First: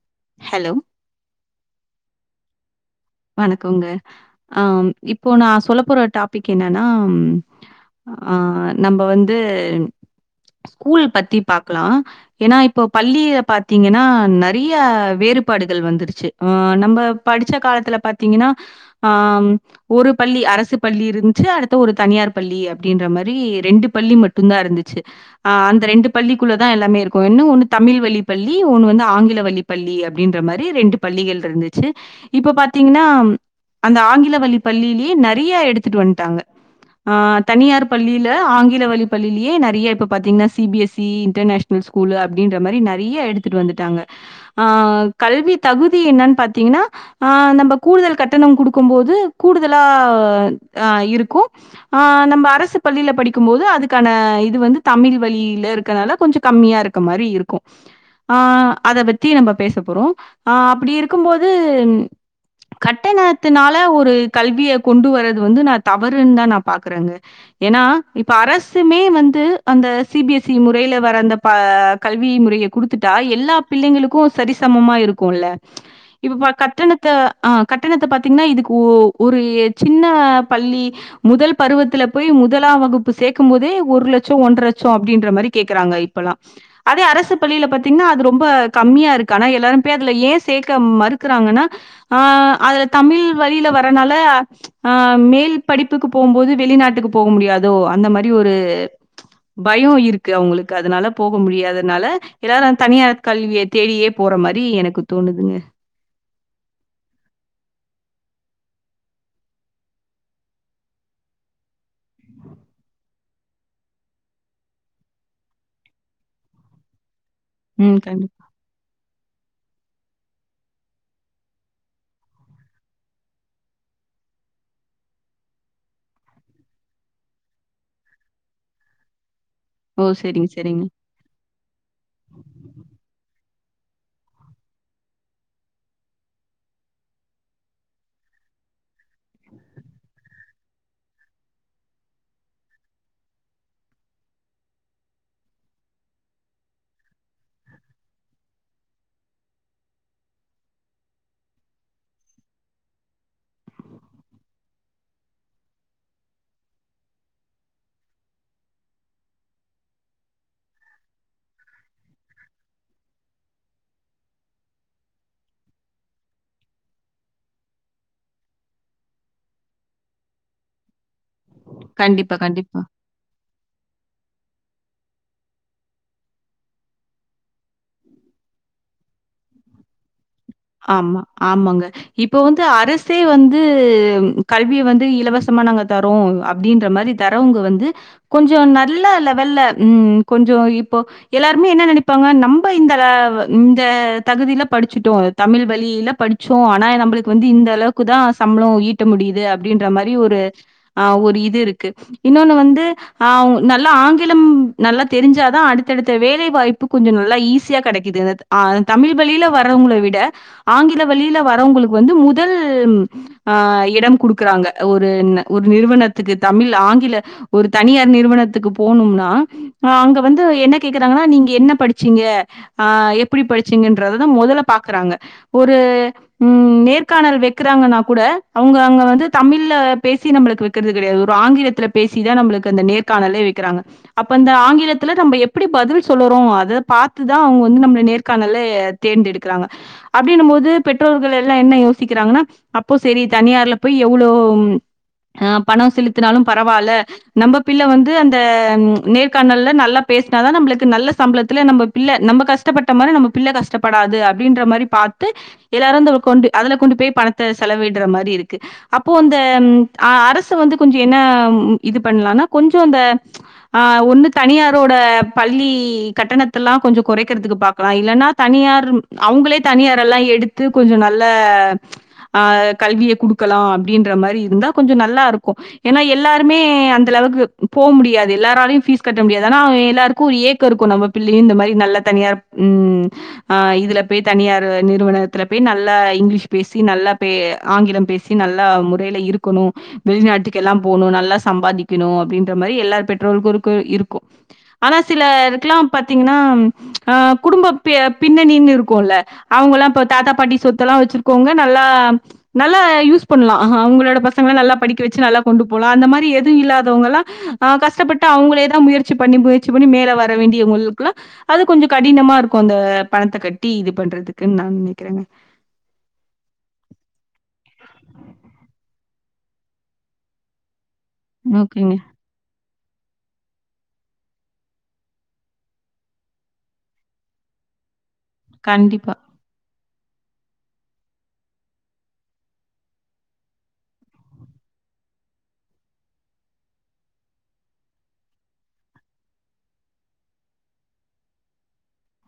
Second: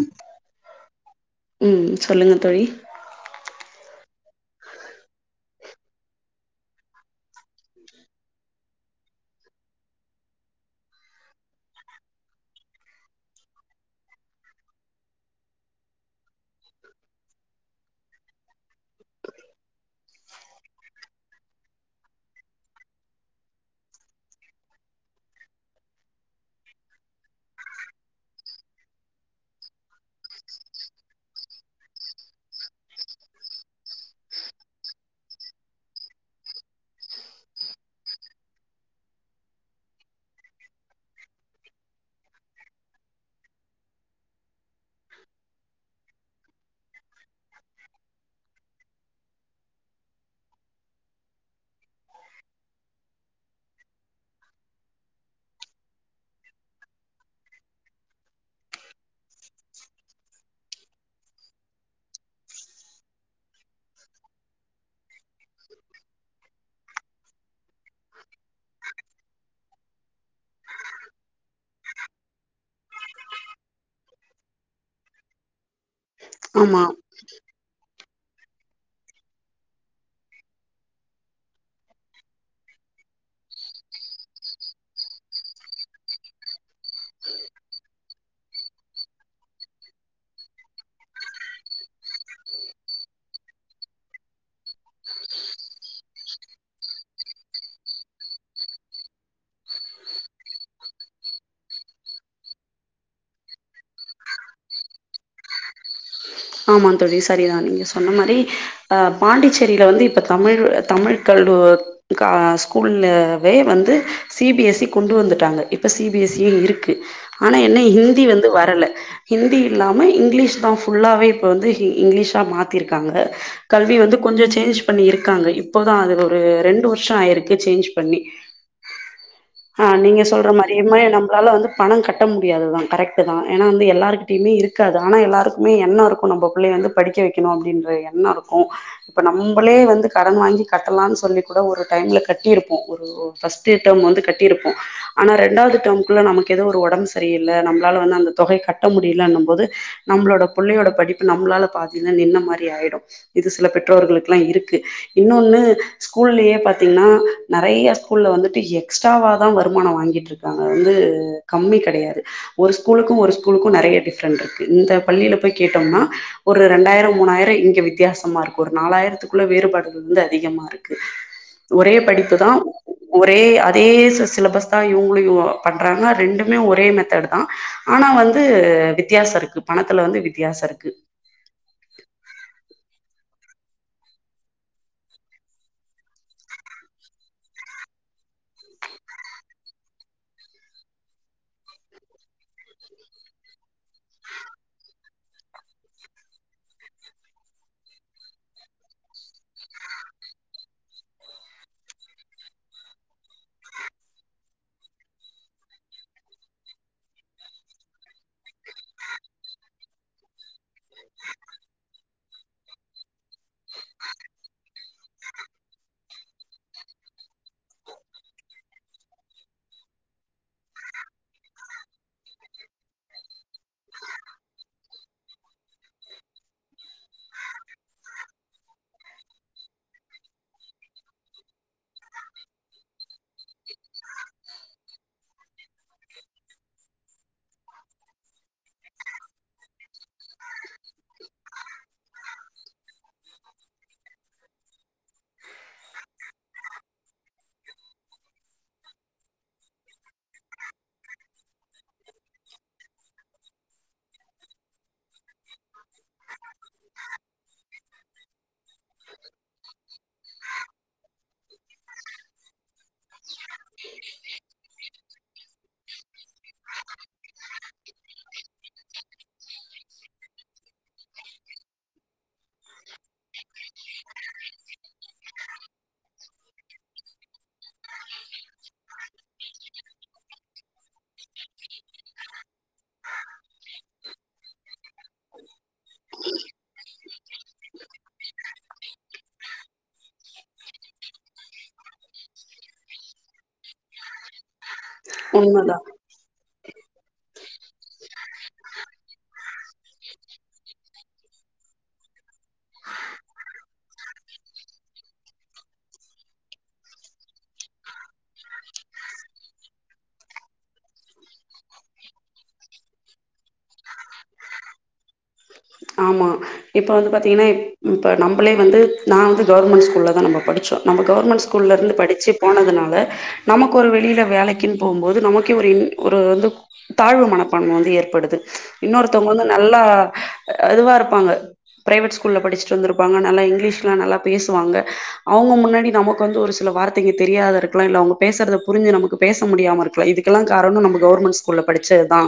ம் ஹலோ ம் சொல்லுங்க தோழி வணக்கோங்க ஆ இப்போ நா சொல்ல போற டாபிக் என்னன்னா ஆ நம்ம வந்து ஸ்கூல் பத்தி பாக்கலா ஏன்னா இப்போ பள்ளிய பாத்தீங்கன்னா நெறையா வேறுபாடுகள் வந்துருச்சு ஆ நம்ம படிச்ச காலத்துல பாத்தீங்கன்னா ஆ ஒரு பள்ளி அரசு பள்ளி இருந்துச்சு அடுத்த ஒரு தனியார் பள்ளி அப்டின்ற மாரி ரெண்டு பள்ளி மட்டுதா இருந்துச்சு ஆ அந்த ரெண்டு பள்ளிக்குள்ள தா எல்லாமே இருக்கு இன்னு ஒண்ணு தமிழ் வழி பள்ளி ஒண்ணு வந்து ஆங்கில வழி பள்ளி அப்டின்ற மாரி ரெண்டு பள்ளிகள் இருந்துச்சு இப்ப பாத் தீங்கன்னா அந்த ஆங்கில வழி பள்ளியிலேயே நெறையா எடுத்துட்டு வந்துட்டாங்க ஆ தனியார் பள்ளியில ஆங்கில வழி பள்ளியிலேயே நெறையா இப்ப பாத்தீங்கன்னா C B S C இன்டர்நேஷ் school அப்டின்ற மாரி நெறைய எடுத்துட்டு வந்துட்டாங்க ஆ கல்வி தகுதி என்னன்னு பாத்தீங்கன்னா அ நம் இப்போ கூடுதல் கட்டணம் கொடுக்கு போது கூடுதலா ஆ இருக்கு ஆ நம்ம அரசு பள்ளியில படிக்கு போது அதுக்கான இது வந்து தமிழ் வழியில இருக்கனால கொஞ்சோ கம்மியா இருக்கு க்க மாரி இருக்கு ஆ அத பத்தி நம்ம பேச போறோ ஆ அப்டி இருக்குபோது கட்டணத்தினால ஒரு கல்விய கொண்டு வரறது வந்து நா தவறுன்னு தா நா பாக்குறே ஏன்னா இப்ப அரசுமே வந்து அந்த சி பி எஸ் இ முறையில வர அந்த அ கல்வி முறைய குடுத்துட்டா எல்லா பிள்ளைங்களுக்கு அது சரிசமமா இருக்குல்ல இப்ப பா ஆமா கட்டணத்த ஆ கட்டணத்த பாத்தீங்கன்னா இதுக்கு ஒ ஒரு சின்ன பள்ளி முதல் பருவத்தில போய் முதலா வகுப்பு சேர்க்கு போதே ஒரு லட்சோ ஒன்ற லட்சோ அப்டின்ற மாரி கேக்குறாங்க இப்பல்லா அதே அரசு பள்ளியில பாத்தீங்கன்னா அது ரொம்ப கம்மியா இருக்கு ஆனா எல்லாரு போய் அதுல ஏ சேர்க்க மறுக்குறாங்கன்னா ஆ அதுல தமிழ் வழியில வர்றனால ஆ மேல் படிப்புக்கு போம்போது வெளிநாட்டுக்கு போக முடியாதோ அந்த மாரி ஒரு பயோ இருக்கு அவங்களுக்கு அதனால போக முடியாதனால எல்லாரு தனியார் கல்விய தேடியே போற மாரி எனக்கு தோணுதுங்க ஆமா தோழி சரிதா நீங்க சொன்ன மாரி அ பாண்டிச்சேரில வந்து இப்ப தமிழ் தமிழ் கல்லூ ஸ்கூல்லவே வந்து சி பி எஸ் சி கொண்டு வந்துட்டாங்க இப்ப சி பி எஸ் சி யே இருக்கு ஆனா என்ன ம். கண்டிப்பா. ஹிந்தி வந்து வர்ல ஹிந்தி இல்லாம இங்கிலீஷ் தா ஃபுல்லாவே இப்போ வந்து இங்கிலீஷா மாத்திருக்காங்க கல்வி வந்து கொஞ்சோ சேஞ்ச் பண்ணி இருக்காங்க இப்போதா அது ஒரு ரெண்டு வருஷோ ஆயிருக்கு சேஞ்ச் பண்ணி ஆ ஓ! நீங்க சரிங்க, சொல்ற மாரி சரிங்க. எம்மா நம்ளால வந்து பணோ கட்ட முடியாது தா கரெக்ட் தா ஏனா வந்து எல்லாருகிட்டயுமே இருக்காது ஆனா எல்லாருக்குமே எண்ணோ இருக் நம்போ பிள்ளைய வந்து படிக்க வைக்கணு அப்படின்ற எண்ணோ இருக்கு இப்ப நம்ளே வந்து கடன் வாங்கி கட்டலான் சொல்லி கூட ஒரு டைம்ல கட்டி இருப்போ ஒரு ஒ ஃபஸ்ட்டு டெம் வந்து கட்டியிருப்போ ஆனா ரெண்டாவது டெர்ம்க்குள்ள நமக்கு ஏதோ ஒரு ஒடம்பு சரியில்ல நம்ளால வந்து அந்த தொகை கட்ட முடியலன்னும் போது நம்ளோட பிள்ளையோட படிப்பு நம்ளால பாத்தீங்ன்னா நின்ன மாரி ஆயிடு இது சில பெற்றோர்களுக்லா இருக்கு இன்னொன்னு ஸ்கூல்லேயே பாத்தீங்ன்னா நெறைய ஸ்கூல்ல வந்துட்டு எக்ஸ்ட்ராவா தா வருமானோ வாங்கிட் இரு க்றாங்க வந்து கம்மி கெடயாது ஒரு ஸ்கூலுக்கு ஒரு ஸ்கூலுக்கு நெறய டிஃப்ரெண்ட் இருக்கு இந்த பள்ளியில போய் கேட்டோம்னா ஒரு இரண்டாயிரோ மூணாயிரோ இங்க வித்தியாசமா இருக்கு ஒரு நாலாயிரத்துக்குள்ள வேறுபாடுகள் வந்து அதிகமா இருக் ஒரே கண்டிப்பா, படிப்புதா கண்டிப்பா. ஒரே அதே சி சிலபஸ் தா இவங்களு பண்றாங்க ரெண்டுமே ஒரே மெத்தட் தா ஆனா வந்து வித்தியாசோ இருக்கு பணத்துல வந்து வித் ஆமா ஆமாங்க இப்போ வந்து அரசே வந்து கல்விய வந்து இலவசமா நாங்க தரோ அப்டின்ற மாரி தரவங்க வந்து கொஞ்சோ நல்ல லெவல்ல ம் கொஞ்சோ இப்போ எல்லாருமே என்ன நெனைப்பாங்க நம்ப இந்த இந்த தகுதியில படிச்சுட்டோ தமிழ் வழியில படிச்சோ ஆனா நம்ளுக்கு வந்து இந்த அளவுக்கு தா சம்பளோ ஈட்ட முடியுது அப்படின்ற மாரி ஒரு ஆ ஒரு இது இருக்கு இன்னொன்னு வந்து ஆ நல்லா ஆங்கிலம் நல்லா தெரிஞ்சாதா அடுத்தடுத்த வேலை வாய்ப்பு கொஞ்சோ நல்லா ஈஸியா கெடைக்குது நேத் ஆ தமிழ் வழியில வரவங்கள விட ஆங்கில வழியில வரவங்களுக்கு வந்து முதல் ஆ இடம் குடுக்குறாங்க ஒரு ந ஒரு நிறுவனத்துக்கு தமிழ் ஆங்கில ஒரு தனியார் நிறுவனத்துக்கு போனும்னா ஆ அங்க வந்து என்ன கேக்குறாங்கன்னா நீங்க என்ன படிச்சீங்க ஆ எப்டி படிச்சீங்கன்றததா மொதல்ல பாக்குறாங்க ஒரு ம் நேர்காணல் வக்கிறாங்கன்னா கூட அவுங்க அங்க வந்து தமிழ்ல பேசி நம்ளுக்கு வக் வக்றது கெடயாது ஒரு ஆங்கிலத்துல பேசிதா நம்ளுக்கு அந்த நேர்காணலே வைக்கிறாங்க அப்ப அந்த ஆங்கிலத்துல நம்ப எப்படி பதில் சொல்லுறோ அத பாத்துதா அவுங்க வந்து நம்பள நேர்காணலே தேர்ந்தெடுக்குறாங்க அப்டின்னும் போது பெற்றோர்கள் எல்லா என்ன யோசிக்கிறாங்கன்னா அப்போ செரி தனியார்ல போய் எவ்ளோ ஆ பணம் செலுத்தினாலு பரவால்ல நம்ப பிள்ள வந்து அந்த நேர்காணல்ல நல்லா பேசினாதா நம்ளுக்கு நல்ல சம்பளத்துலே நம்ப பிள்ள நம்ப கஷ்டப்பட்ட மாரி நம்ப பிள்ள கஷ்டப்படாது அப்டின்ற மாரி பாத்து எல்லாரு த கொண்டு அதுல கொண்டு போய் பணத்த செலவிடுற மாரி இருக்கு அப்போ அந்த அ அரசு வந்து கொஞ்சோ என்ன இது பண்லான்னா கொஞ்சோ இந்த ஆ ஒன்னு தனியா ரோட பள்ளி கட்டணத்தல்லா கொஞ்சோ கொறைக்றதுக்கு பாக்கலா இல்லன்னா தனியார் அவுங்களே தனியார் எல்லா எடுத்து கொஞ்சோ நல்ல ஆ கல்விய குடுக்கலா அப்டின்ற மாரி இருந்தா கொஞ்சோ நல்லா இருக்கு ஏனா எல்லாருமே அந்த அளவுக்கு போ முடியாது எல்லாராலையு ஃபீஸ் கட்ட முடியாது ஆனா எல்லாருக்கு ஒரு ஏக்கோ இருக்கு நம்ம பிள்ளையு இந்த மாரி நல்லா தனியார் ம் ஆ இதுல போய் தனியார் நிறுவனத்துல போய் நல்லா இங்கிலீஷ் பேசி நல்லா பே ஆங்கிலம் பேசி நல்லா முறைல இருக்கணு வெளிநாட்டுக்கெல்லா போணு நல்லா சம்பாதிக்கணு அப்டின்ற மாரி எல்லார் பெற்றோல்குருக்கு இருக்கு ஆனா உண்மதா சிலருக்கெல்லா பாத்தீங்கன்னா ஆ குடும்ப பி பின்னணினு இரு குல்ல அவுங்கலா இப்பொ தாத்தா பாட்டி சொத்தெல்லா வச்சிருக்கோவங்க நல்லா நல்லா யூஸ் பண்லா அவ்ங்களோட பசங்களா நல்லா படிக்க வச்சு நல்லா கொண்டு போலா அந்த மாரி எதுவு இல்லாதவங்கலா ஆ கஷ்டப்பட்டு அவ்ங்களே தா முயற்சி பண்ணி முயற்சி பண்ணி மேல வர வேண்டியவங்களுக்குல்லா அது கொஞ்சொ கடினமா இருக்கு அந்த பணத்த கட்டி இது பண்றதுக்கு நான் நெனக்கிறங்க ஆமா இப்போ வந்து பாத்திங்கன்னா இப் ப நம்பளே வந்து நா வந்து கவ்ர்மெண்ட் ஸ்கூல்ல தா நம்ப படிச்சோ நம்ப கவ்ர்மெண்ட் ஓகேங்க. ஸ்கூல்லேர்ந்து படிச்சு போனதுனால நமக்கு ஒரு வெளில வேலைக்குன் போம் போது நமக்கே ஒரு இன் ஒரு வந்து தாழ்வு மனப்பான்ம வந்து ஏற்படுது கண்டிப்பா, இன்னொருத்தவங்க வந்து நல்லா இதுவா இருப்பாங்க ப்ரைவேட் ஸ்கூல்ல படிச்சுட்டு வந்துருப்பாங்க நல்லா இங்கிலீஷ்லா நல்லா பேசுவாங்க அவ்ங்க முன்னாடி நமக்கு வந்து ஒரு சில வார்த்தைங்க தெரியாத இருக்கலா இல்ல அவ்ங்க பேசுறத புரிஞ்சு நமக்கு பேச முடியாம இருக்கலா இதுக்கெல்லா காரணொ நம்ப கவ்ர்மெண்ட் ஸ்கூல்ல படிச்சதுதா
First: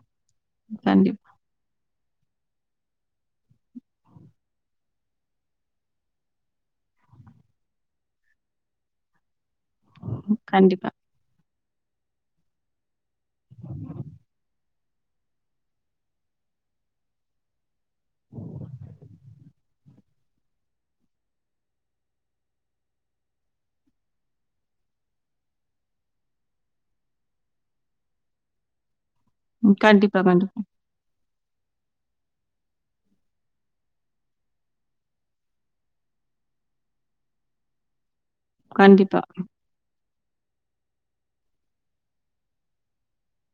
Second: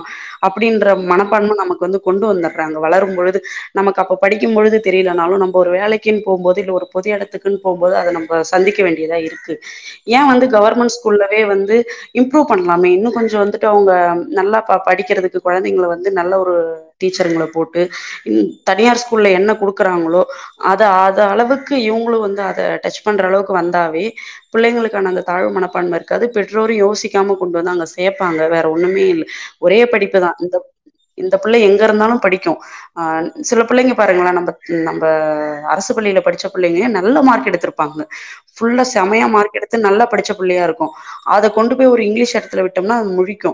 அப்டின்ற கண்டிப்பா, மனப்பான்ம நமக்கு வந்து கொண்டு வந்தர்றாங்க வளரும் பொழுது நமக்கு அப்போ படிக்கெம் பொழுது தெரிலனாலு நம்ப ஒரு வேலைக்கீன் போம்போது இல்ல ஒரு பொது எடத்துக்குன் போம்போது அத நம் ப சந்திக்க வேண்டியதா இருக்கு ஏ வந்து கண்டிப்பா. கவர்மெண்ட் ஸ் கூல்லவே வந்து இம்ப்ரூவ் பண்லாமே இன்னு கொஞ்சொ வந்துட்டு அவ்ங்க நல்லா ப படிக்கிறதுக்கு கொழந்தைங்கள வந்து நல்ல ஒரு டீச்சருங்கள போட்டு இன் தனியார் ஸ்கூல்ல என்ன குடுக்குறாங்களோ அத அத அளவுக்கு இவுங்களு வந்து அத டச் பண்ற அளவுக்கு வந்தாவே புள்ளைங்களுக்கான அந்த தாழ்வு மனப்பான்ம இருக்காது பெற்றோரு யோசிக்காம கொண்டு வந்து அங்க சேப்பாங்க வேற ஒண்ணுமே இல்ல ம். ஒரே கண்டிப்பா, படிப்புதா இந்த இந்தப் புள்ள எங்க இருந்தாலு படிக்கு ஆ சில புள்ளைங்க பாருங்களே நம்ப நம்ப அரசு பள்ளியில படிச்ச புள்ளைங்க நல்ல மார்க் எடுத்ருப்பாங்க ஃபுல்லா கண்டிப்பா, செமையா மார்க்கெடுத் து நல்லா படிச்ச புள்ளையா இருக்கு அத கொண்டு போய் ஒரு இங்கிலீஷ் எடத்துல விட்டோம்னா அது முழிக்கு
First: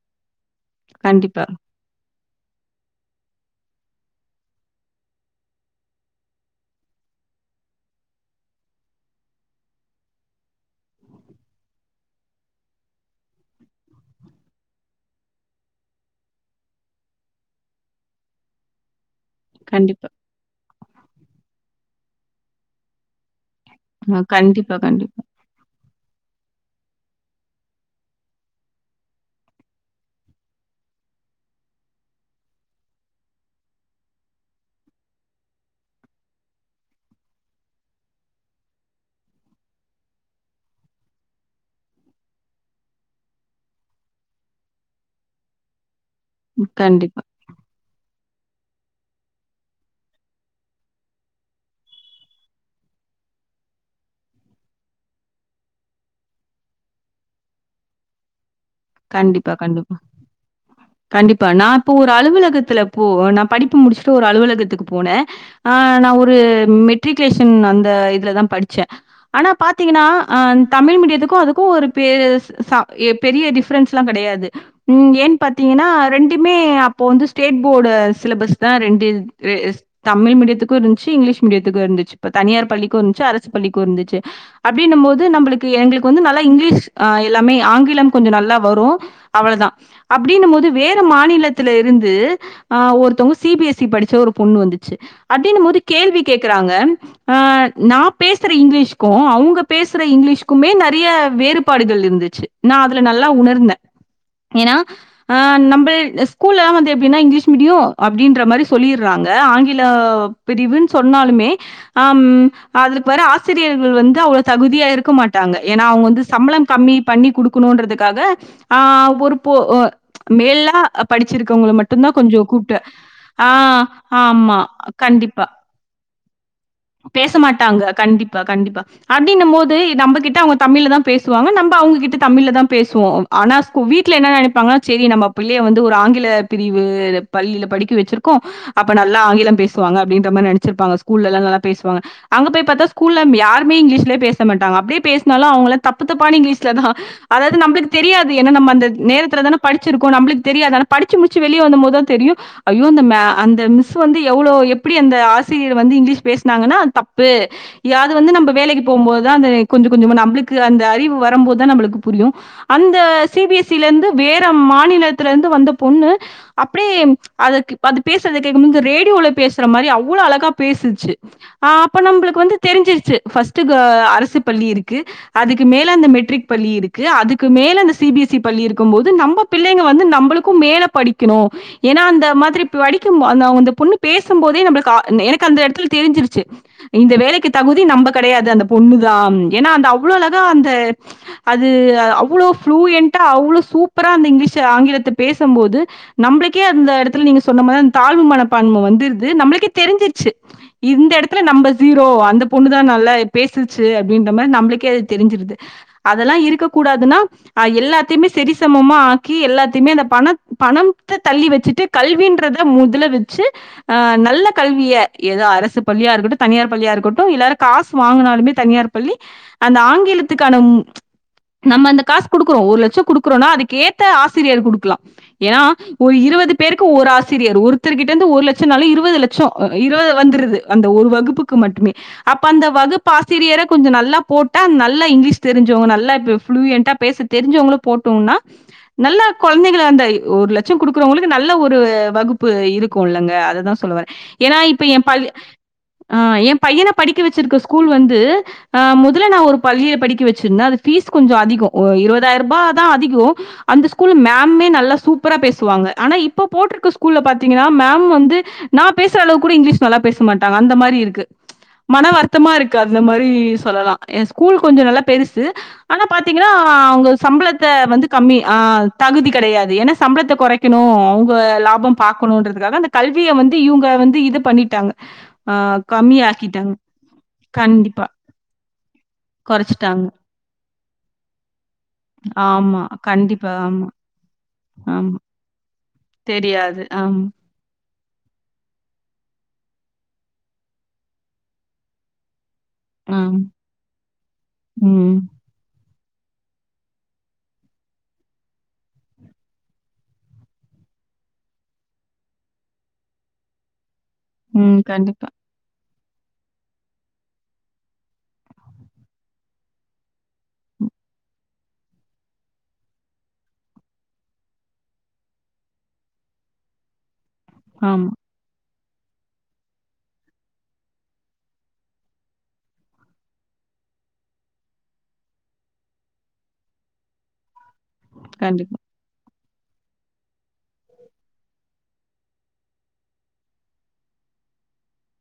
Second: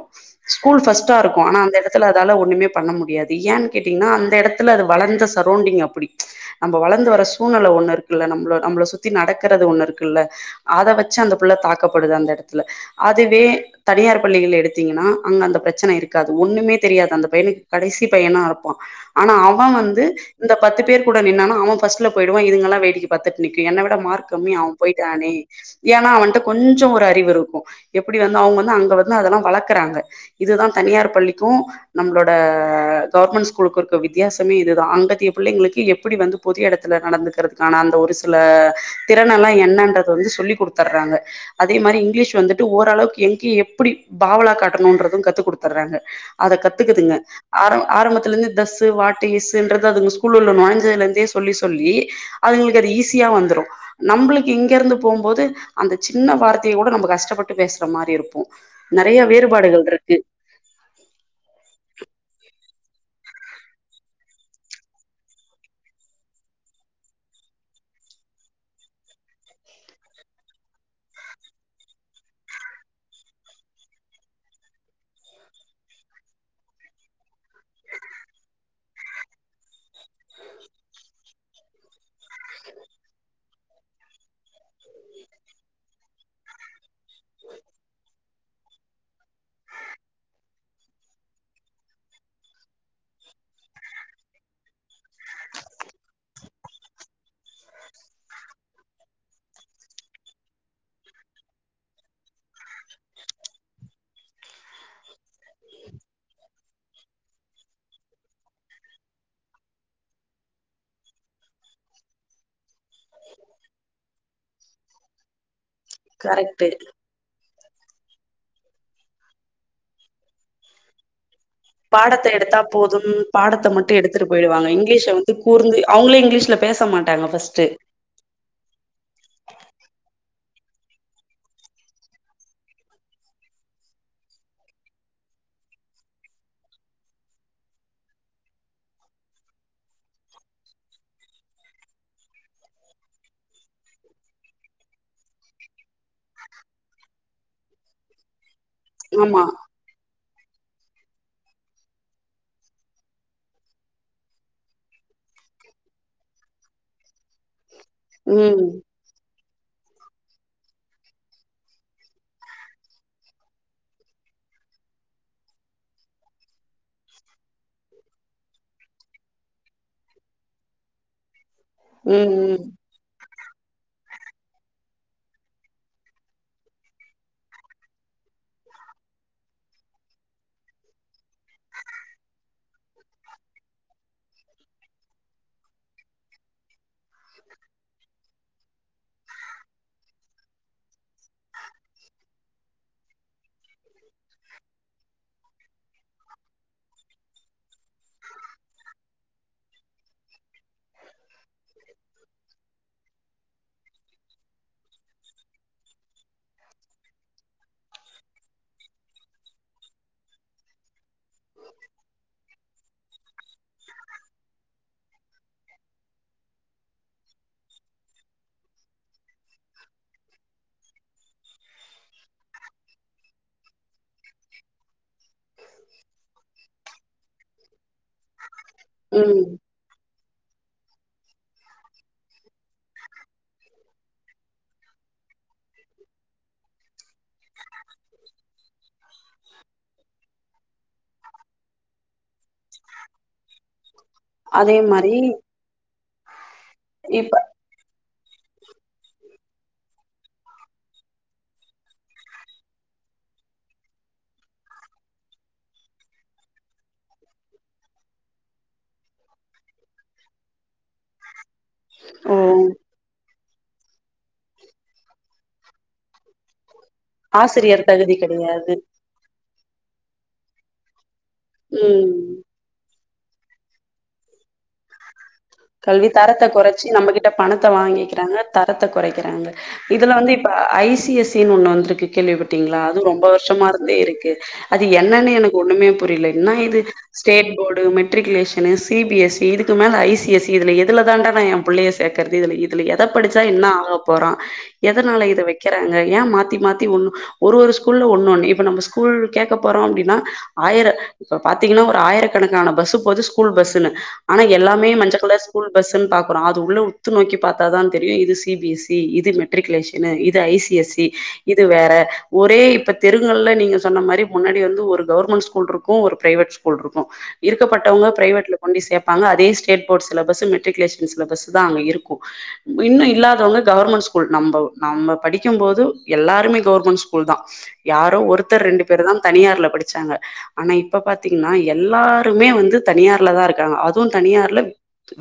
ஸ்கூல் ஃபஸ்ட்டா இருக்கு கண்டிப்பா, ஆனா அந்த எடத்துல அதால ஒண்ணுமே பண்ண முடியாது ஏன்னு கேட்டீங்கன்னா அந்த எடத் துல அது வளந்த சரௌண்டிங் அப்புடி நம்ம வளந்து வர சூழ்நெல ஒண்ணு இருக்குல நம்மள நம்மள சுத்தி நடக்குறது ஒண்ணு இருக்குல்ல அத வச்சு அந்த புள்ள தாக்கப்படுது அந்த எடத்துல அதுவே தனியார் பள்ளிகள் எடுத்தீங்கன்னா அங்க அந்த ப்ரச்சன இருக்காது ஒண்ணுமே தெரியாது அந்த பையனுக்கு கடைசி பையனா இருப்பா ஆனா அவ கண்டிப்பா, வந்து கண்டிப்பா, இந்த பத்து பேரு கூட நின்னானா அவ ஃபஸ்ட்ல போய்டுவா இதுங்கல்லா வேடிக்க பாத்துட் நிக்கு என்ன விட அ மார்க் கம்மி அவ கண்டிப்பா, கண்டிப்பா, போய்ட்டானே ஏனா அவன்ட்ட கொஞ்சொ ஒரு அறிவு இருக்கு எப்டி வந்து அவ்ங்க வந்து அங்க வந்து அதெல்லா வளக்குறாங்க இதுதா தனியார் பள்ளிக்கு நம்மளோட கவர்மெண்ட் ஸ்கூலுக்கு இருக் கு வித்தியாசமே இதுதா அங்கத்ய புள்ளைங்களுக்கு எப்டி வந்து பொது எடத்துல நடந்துக்குறதுக்கான அந்த ஒரு சில திறனல்லா என்னன்றது வந்து சொல்லிக் குடுத்தர்றாங்க அதே மாரி இங்கிலீஷ் வந்துட்டு ஓரளவுக்கு எங்க எப்டி பாவ்லா காட்டணுன்றது கத்துக் குடுத்துர்றாங்க அத ம். கத்துக்குதுங்க கண்டிப்பா, ஆரம் ஆரம்பத்துலந்து தஸ் து வாட்டு இஸ்ஸுன்றத அதுங்க ஸ்கூல் உள்ள நொழஞ்சதுலேந்தே சொல்லி சொல்லி அதுங்களுக்கு அது ஈஸியா வந்துரு நம்ப்ளுக்கு இங்கர்ந்து போம்போது அந்த சின்ன வார்த்தைய கூட நம்ம கஷ்டப்பட்டு பேசுற மாரி இருப்போ கண்டிப்பா கண்டிப் கண்டிப்பா நா இப்போ ஒரு அலுவலகத்துல போ நா படிப்பு முடிச்சுட்டு ஒரு அலுவலகத்துக்கு போன ஆ நா ஒரு மெட்ரிகுலேஷன் அந்த இதுலதா படிச்சே ஆனா பாத்தீங்கன்னா ஆ தமிழ் மீடியத்துக்கு அதுக்கு ஒரு பெ பெரிய டிஃப் ரென்ஸ்ல்லா கெடையாது ம் ஏன் பாத்தீங்கன்னா ரெண்டுமே அப்போ வந்து ஸ்டேட் போர்ட் சிலபஸ் தா ரெண்டு தமிழ் மீடியத்துக்கு இருந்துச்சி இங்கிலீஷ் மீடியத்துக்கு இருந்துச்சி இப்ப தனியார் பள்ளிக்கு இருந்துச்சி அரசு பள்ளிக்கு இருந்துச்சி அப்டின்னும் போது நம்மளுக்கு எங்களுக்கு வந்து நல்லா இங்கிலீஷ் ஆ எல்லாமே ஆங்கிலம் கொஞ்ச நல்லா வரு அவ்ளதா அப்டின்னும் போது வேற மாநிலத்துல இருந்து ஆ ஒருத்தவங்க சி பி எஸ் சி படிச்ச ஒரு பொண்ணு வந்துச்சி அப்டின்னும் போது கேள்வி கேக்குறாங்க ஆ நா பேசுற இங்கிலீஷ்க்கு அவுங்க பேசுற இங்கிலீஷ்குமே நெறைய வேறுபாடுகள் இருந்துச்சி நா அதுல நல்லா உணர்ந்தே ஏன்னா ஆ நம்பல் ஸ்கூல்லல்லா வந்து எப்டின்னா இங்கிலீஷ் மீடியம் அப்டின்ற மாரி சொல்லிர்றாங்க ஆங்கில பிரிவுன்னு சொன்னாலுமே ஆ ம் அதுக்கு வர்ற ஆசிரியர்கள் வந்து அவ்வள தகுதியா இருக்க மாட்டாங்க ஏன்னா அவுங்க வந்து சம்பளம் கரெக்ட்டு கம்மி பண்ணி குடுக்கணுன்றதுக்காக ஆ ஒரு பொ மேல் னா படிச்சிருக்கவங்கள மட்டுந்தா பாடத்த கொஞ்சோ எடுத்தா கூப்டே போதும் ஆ பாடத்த மட்டு எடுத்துட்டு ஆமா போயிடுவாங்க இங்கிலீஷ வந்து கண்டிப் கூர்ந்து அவுங்களே இங்கிலீஷ்ல பேச மாட்டாங்க ஃபர்ஸ் மாட்டாங்க கண்டிப்பா கண்டிப்பா அப்டின்னும் போது நம்மகிட்ட அவுங்க தமிழ்லதா பேசுவாங்க நம்ப அவுங்ககிட்ட தமிழ்லதா பேசுவோ ஆனா வீட்ல என்ன நெனப்பாங்கன்னா செரி நம்ம பிள்ளையை வந்து ஒரு ஆங்கில பிரிவு பள்ளில படிக்க வச்சிருக்கோ அப்ப நல்லா ஆங்கிலம் பேசுவாங்க அப்டின்ற மாரி நெனச்சிருப்பாங்க ஸ்கூல்லல்லா நல்லா பேசுவாங்க அங்க போய் பாத்தா ஸ்கூல்ல யாருமே இங்கிலீஷ்லயே பேச மாட்டாங்க அப்டியே பேசுனாலு அவுங்கல்லா தப்பு தப்பான இங்கிலீஷ்லதா அதாது நம்பளுக்கு தெரியாது ஏன்னா நம்ம அந்த ஆமா நேரத்துல தான படிச் சிருக்கோ நம்பளுக்கு தெரியாது ஆனா படிச்சி முடிச்சி வெளிய வந்த போதுதா தெரியு ஐயோ அந்த மே அந்த மிஸ் வந்து எவ்ளோ எப்டி அந்த ஆசிரியர் வந்து இங்கிலீஷ் பேசுனாங்கன்னா அது தப்பு இதாது வந்து நம்ம ம் வேலைக்கி போம்போதுதா அந்த கொஞ்ச கொஞ்சமா நம்பளுக்கு அந்த அறிவு வரம்போதுதா நம்பளுக்கு புரியு அந்த சி பி எஸ் சில இருந்து வேற மாநிலத்துல இருந்து வந்த பொண்ணு அப்டியே அதுக்கு அது பேசுறத கேக்கும்போது ரேடியோல பேசுற மாரி அவ்ளோ அழகா பேசுச்சி ஆ அப்ப ம் நம்பளுக்கு வந்து ம் தெரிஞ்சிருச்சி ஃபஸ் ட் இந்த அரசு பள்ளி இருக்கு அதுக்கு மேல அந்த மெட்ரிக் பள்ளி இருக் கு அதுக்கு மேல அந்த சி பி எஸ் சி பள்ளி இருக்கும் போது நம்ம பிள்ளைங்க வந்து நம்பளுக்கும் மேல படிக்கணு ஏன்னா அந்த மாதிரி படிக்கும் அந்த அந்த பொண்ணு பேசும் போதே நம்மளுக்கு எனக்கு அந்த எடத்துல தெரிஞ்சிருச்சி இந்த வேலைக்கு தகுதி நம்ம கெடையாது அந்த பொண்ணு தா ஏன்னா அந்த அவ்வளவு அழகா அந்த அது அவ்ளோ ப்ளூயண்டா அவ்ளோ சூப்பரா அந்த இங்கிலீஷ ஆங்கிலத்த பேசம்போது நம்பளுக்கே அந்த எடத்துல நீங்க சொன்ன மாரி அந்த தாழ்வு மனப்பான்ம வந்துர்து நம்பளுக்கே தெரிஞ்சிருச்சி இந்த எடத்துல நம்ம ஜீரோ அந்த பொண்ணு தா நல்லா பேசுச்சி அப்டின்ற மாரி நம்பளுக்கே அது தெரிஞ்சிருது அதெல்லா இருக்க கூடாதுன்னா ஆ எல்லாத்தையுமே சரி சமமா ஆக்கி எல்லாத்தையுமே அந்த பணத் பணத்த தள்ளி வச்சிட்டு கல்வின்றத முதல வச்சி ஆ நல்ல கல்விய ஏதோ அரசு பள்ளியா இருக்கட்டு தனியார் பள்ளியா இருக்கட்டு எல்லாரு காசு வாங்குனாலுமே தனியார் பள்ளி அந்த ஆங்கிலத்துக்கான நம்ம அந்த காசு குடுக்குறோ ஒரு லட்சோ குடுக்குறோன்னா அதுக்கேத்த ஆசிரியர் குடுக்கலா ஏன்னா ஒரு இருவது பேருக்கு ஒரு ஆசிரியர் ஒருத்தர்கிட்ட இருந்து ஒரு லட்சம்னாலு இருவது ம் லட்சோ இருவது வந்துருது அந்த ஒரு வகுப்புக்கு மட்டுமே அப்ப அந்த வகுப்பு ஆசிரியர கொஞ்சோ நல்லா போட்டா நல்லா இங்கிலீஷ் தெரிஞ் சவங்க நல்லா இப்ப புளூயண்டா பேச தெரிஞ்சவங்கள போட்டோன்னா நல்லா கொழந்தைகள அந்த ஒரு லட்சோ குடுக்குறவங்களுக்கு நல்ல ஒரு வகுப் உப்பு இருக்கோ இல்லங்க அததா சொல்லவரே ஏன்னா அதே இப்ப ஏ மாரி பைய ஆ ஏ பையன படிக்க இப்ப வெச்சிருக்க ஸ்கூல் வந்து அ முதல்ல நா ஒரு பள்ளில படிக்க வெச் சுருந்த அது ஃபீஸ் கொஞ்சோ அதிகோ இருவதாயிரபா தா அதிகோ அந்த ஸ்கூல்ல மேம்மே நல்லா சூப்பரா பேசுவாங்க ஆனா இப்ப போட்ருக்க ஸ்கூல்ல பாத்தீங்கன்னா மேம் வந்து நா பேசுற அளவுக்கு கூட இங்கிலீஷ் நல்லா பேச மாட்டாங்க அந்த மாரி இருக்கு மன ஓ வருத்தமா இருக்கு அந்த மாரி சொல்லலா ஏ ஸ்கூல் கொஞ்சோ நல்லா பெரு சு ஆனா பாத்தீங்கன்னா அவங்க சம்பளத்த ஆசிரியர் வந்து தகுதி கம்மி அ கெடையாது தகுதி கெடையாது ஏன்னா சம்பளத்த கொறைக்கணோ அவுங்க லாபோ ம் பாக்கனோன்றதுக்காக அந்த கல்விய வந்து இவுங்க வந்து இது பண்ணிட்டாங்க ஆ கல்வி தரத்த கம்மியாக்கிட்டாங்க. கொறச்சி நம்மகிட்ட பணத்த கண்டிப்பா. வாங்கிக்கிறாங்க தரத்த கொறைக்கிறாங்க கொறச்சுட்டாங்க. இதுல வந்து இப்ப ஐ சி எஸ் ஐ னு ஒண்ணு வந்திருக்கு கேள்விப்பட்டீங்களா ஆமா. அதுவு ரொம்ப கண்டிப்பா. வர்ஷமா ஆமா, இருந்தே இருக்கு அது ஆமா. என்னன்னு எனக்கு ஒண்ணுமே புரியுல இன்னா இது தெரியாது. ஆமா, ஸ்டேட் போர்டு மெட்ரிகுலேஷனு சி பி எஸ் சி இதுக்கு மேல ஐ சி எஸ் சி இதுல எதுலதாண்டா நா ஏ புள்ளைய சேக்கறது இதுல இது இதுல எத படிச்சா ஆமா. என்னா ஆக போறா ம், எதனால இத வெக்கிறாங்க ஏ மாத்தி மாத்தி ஒண்ணு ஒரு ஒரு ஸ்கூல்ல ஒண்ணு ஒண்ணு இப்ப நம்ப ஸ்கூல் கேட்க போறோ அப்டீன்னா ஆயிர இப்ப பாத்தீங்கன்னா ஒரு ஆயிரக்கணக்கான பஸ்ஸு போது ஸ்கூல் பஸ்ஸுனு ஆனா ம். எல்லாமே மஞ்ச கண்டிப்பா. கலர் ஸ்கூல் பஸ்ஸுனு பாக்குறோ அது உள்ள உத்து நோக்கி பாத்தாதா தெரியு இது சி பிஸ் இ இது மெட் ரிக்குலேஷனு இது ஐ சி எஸ் இ இது வேற ஒரே இப்ப தெருங்கல்ல நீங்க சொன்ன மாரி முன்னாடி வந்து ஒரு கவர்மெண்ட் ஸ்கூல் இருக்கோ ஒரு பிரைவேட் ஸ்கூல் இருக்கோ இருக்கப்பட்டவங்க ஆமா, பிரைவேட்ல கொண்டுபோயி சேப்பாங்க அதே state boards syllabus matriculation syllabus தா அங்க இருக்கோ இன்னோ இல்லாதவங்க கவர்மெண்ட் ஸ்கூல் நம்ம படிக்கும் போது எல்லாருமே கவர்மெண்ட் ஸ்கூல் தா யாரோ ஒருத்தர் கண்டிப்பா. ரெண்டு பேரு தா தனியார்ல படிச்சாங்க ஆனா இப்ப பாத்தீங்கனா எல்லாருமே வந்து தனியார்லதா இருக்காங்க அதுவு தனியார்ல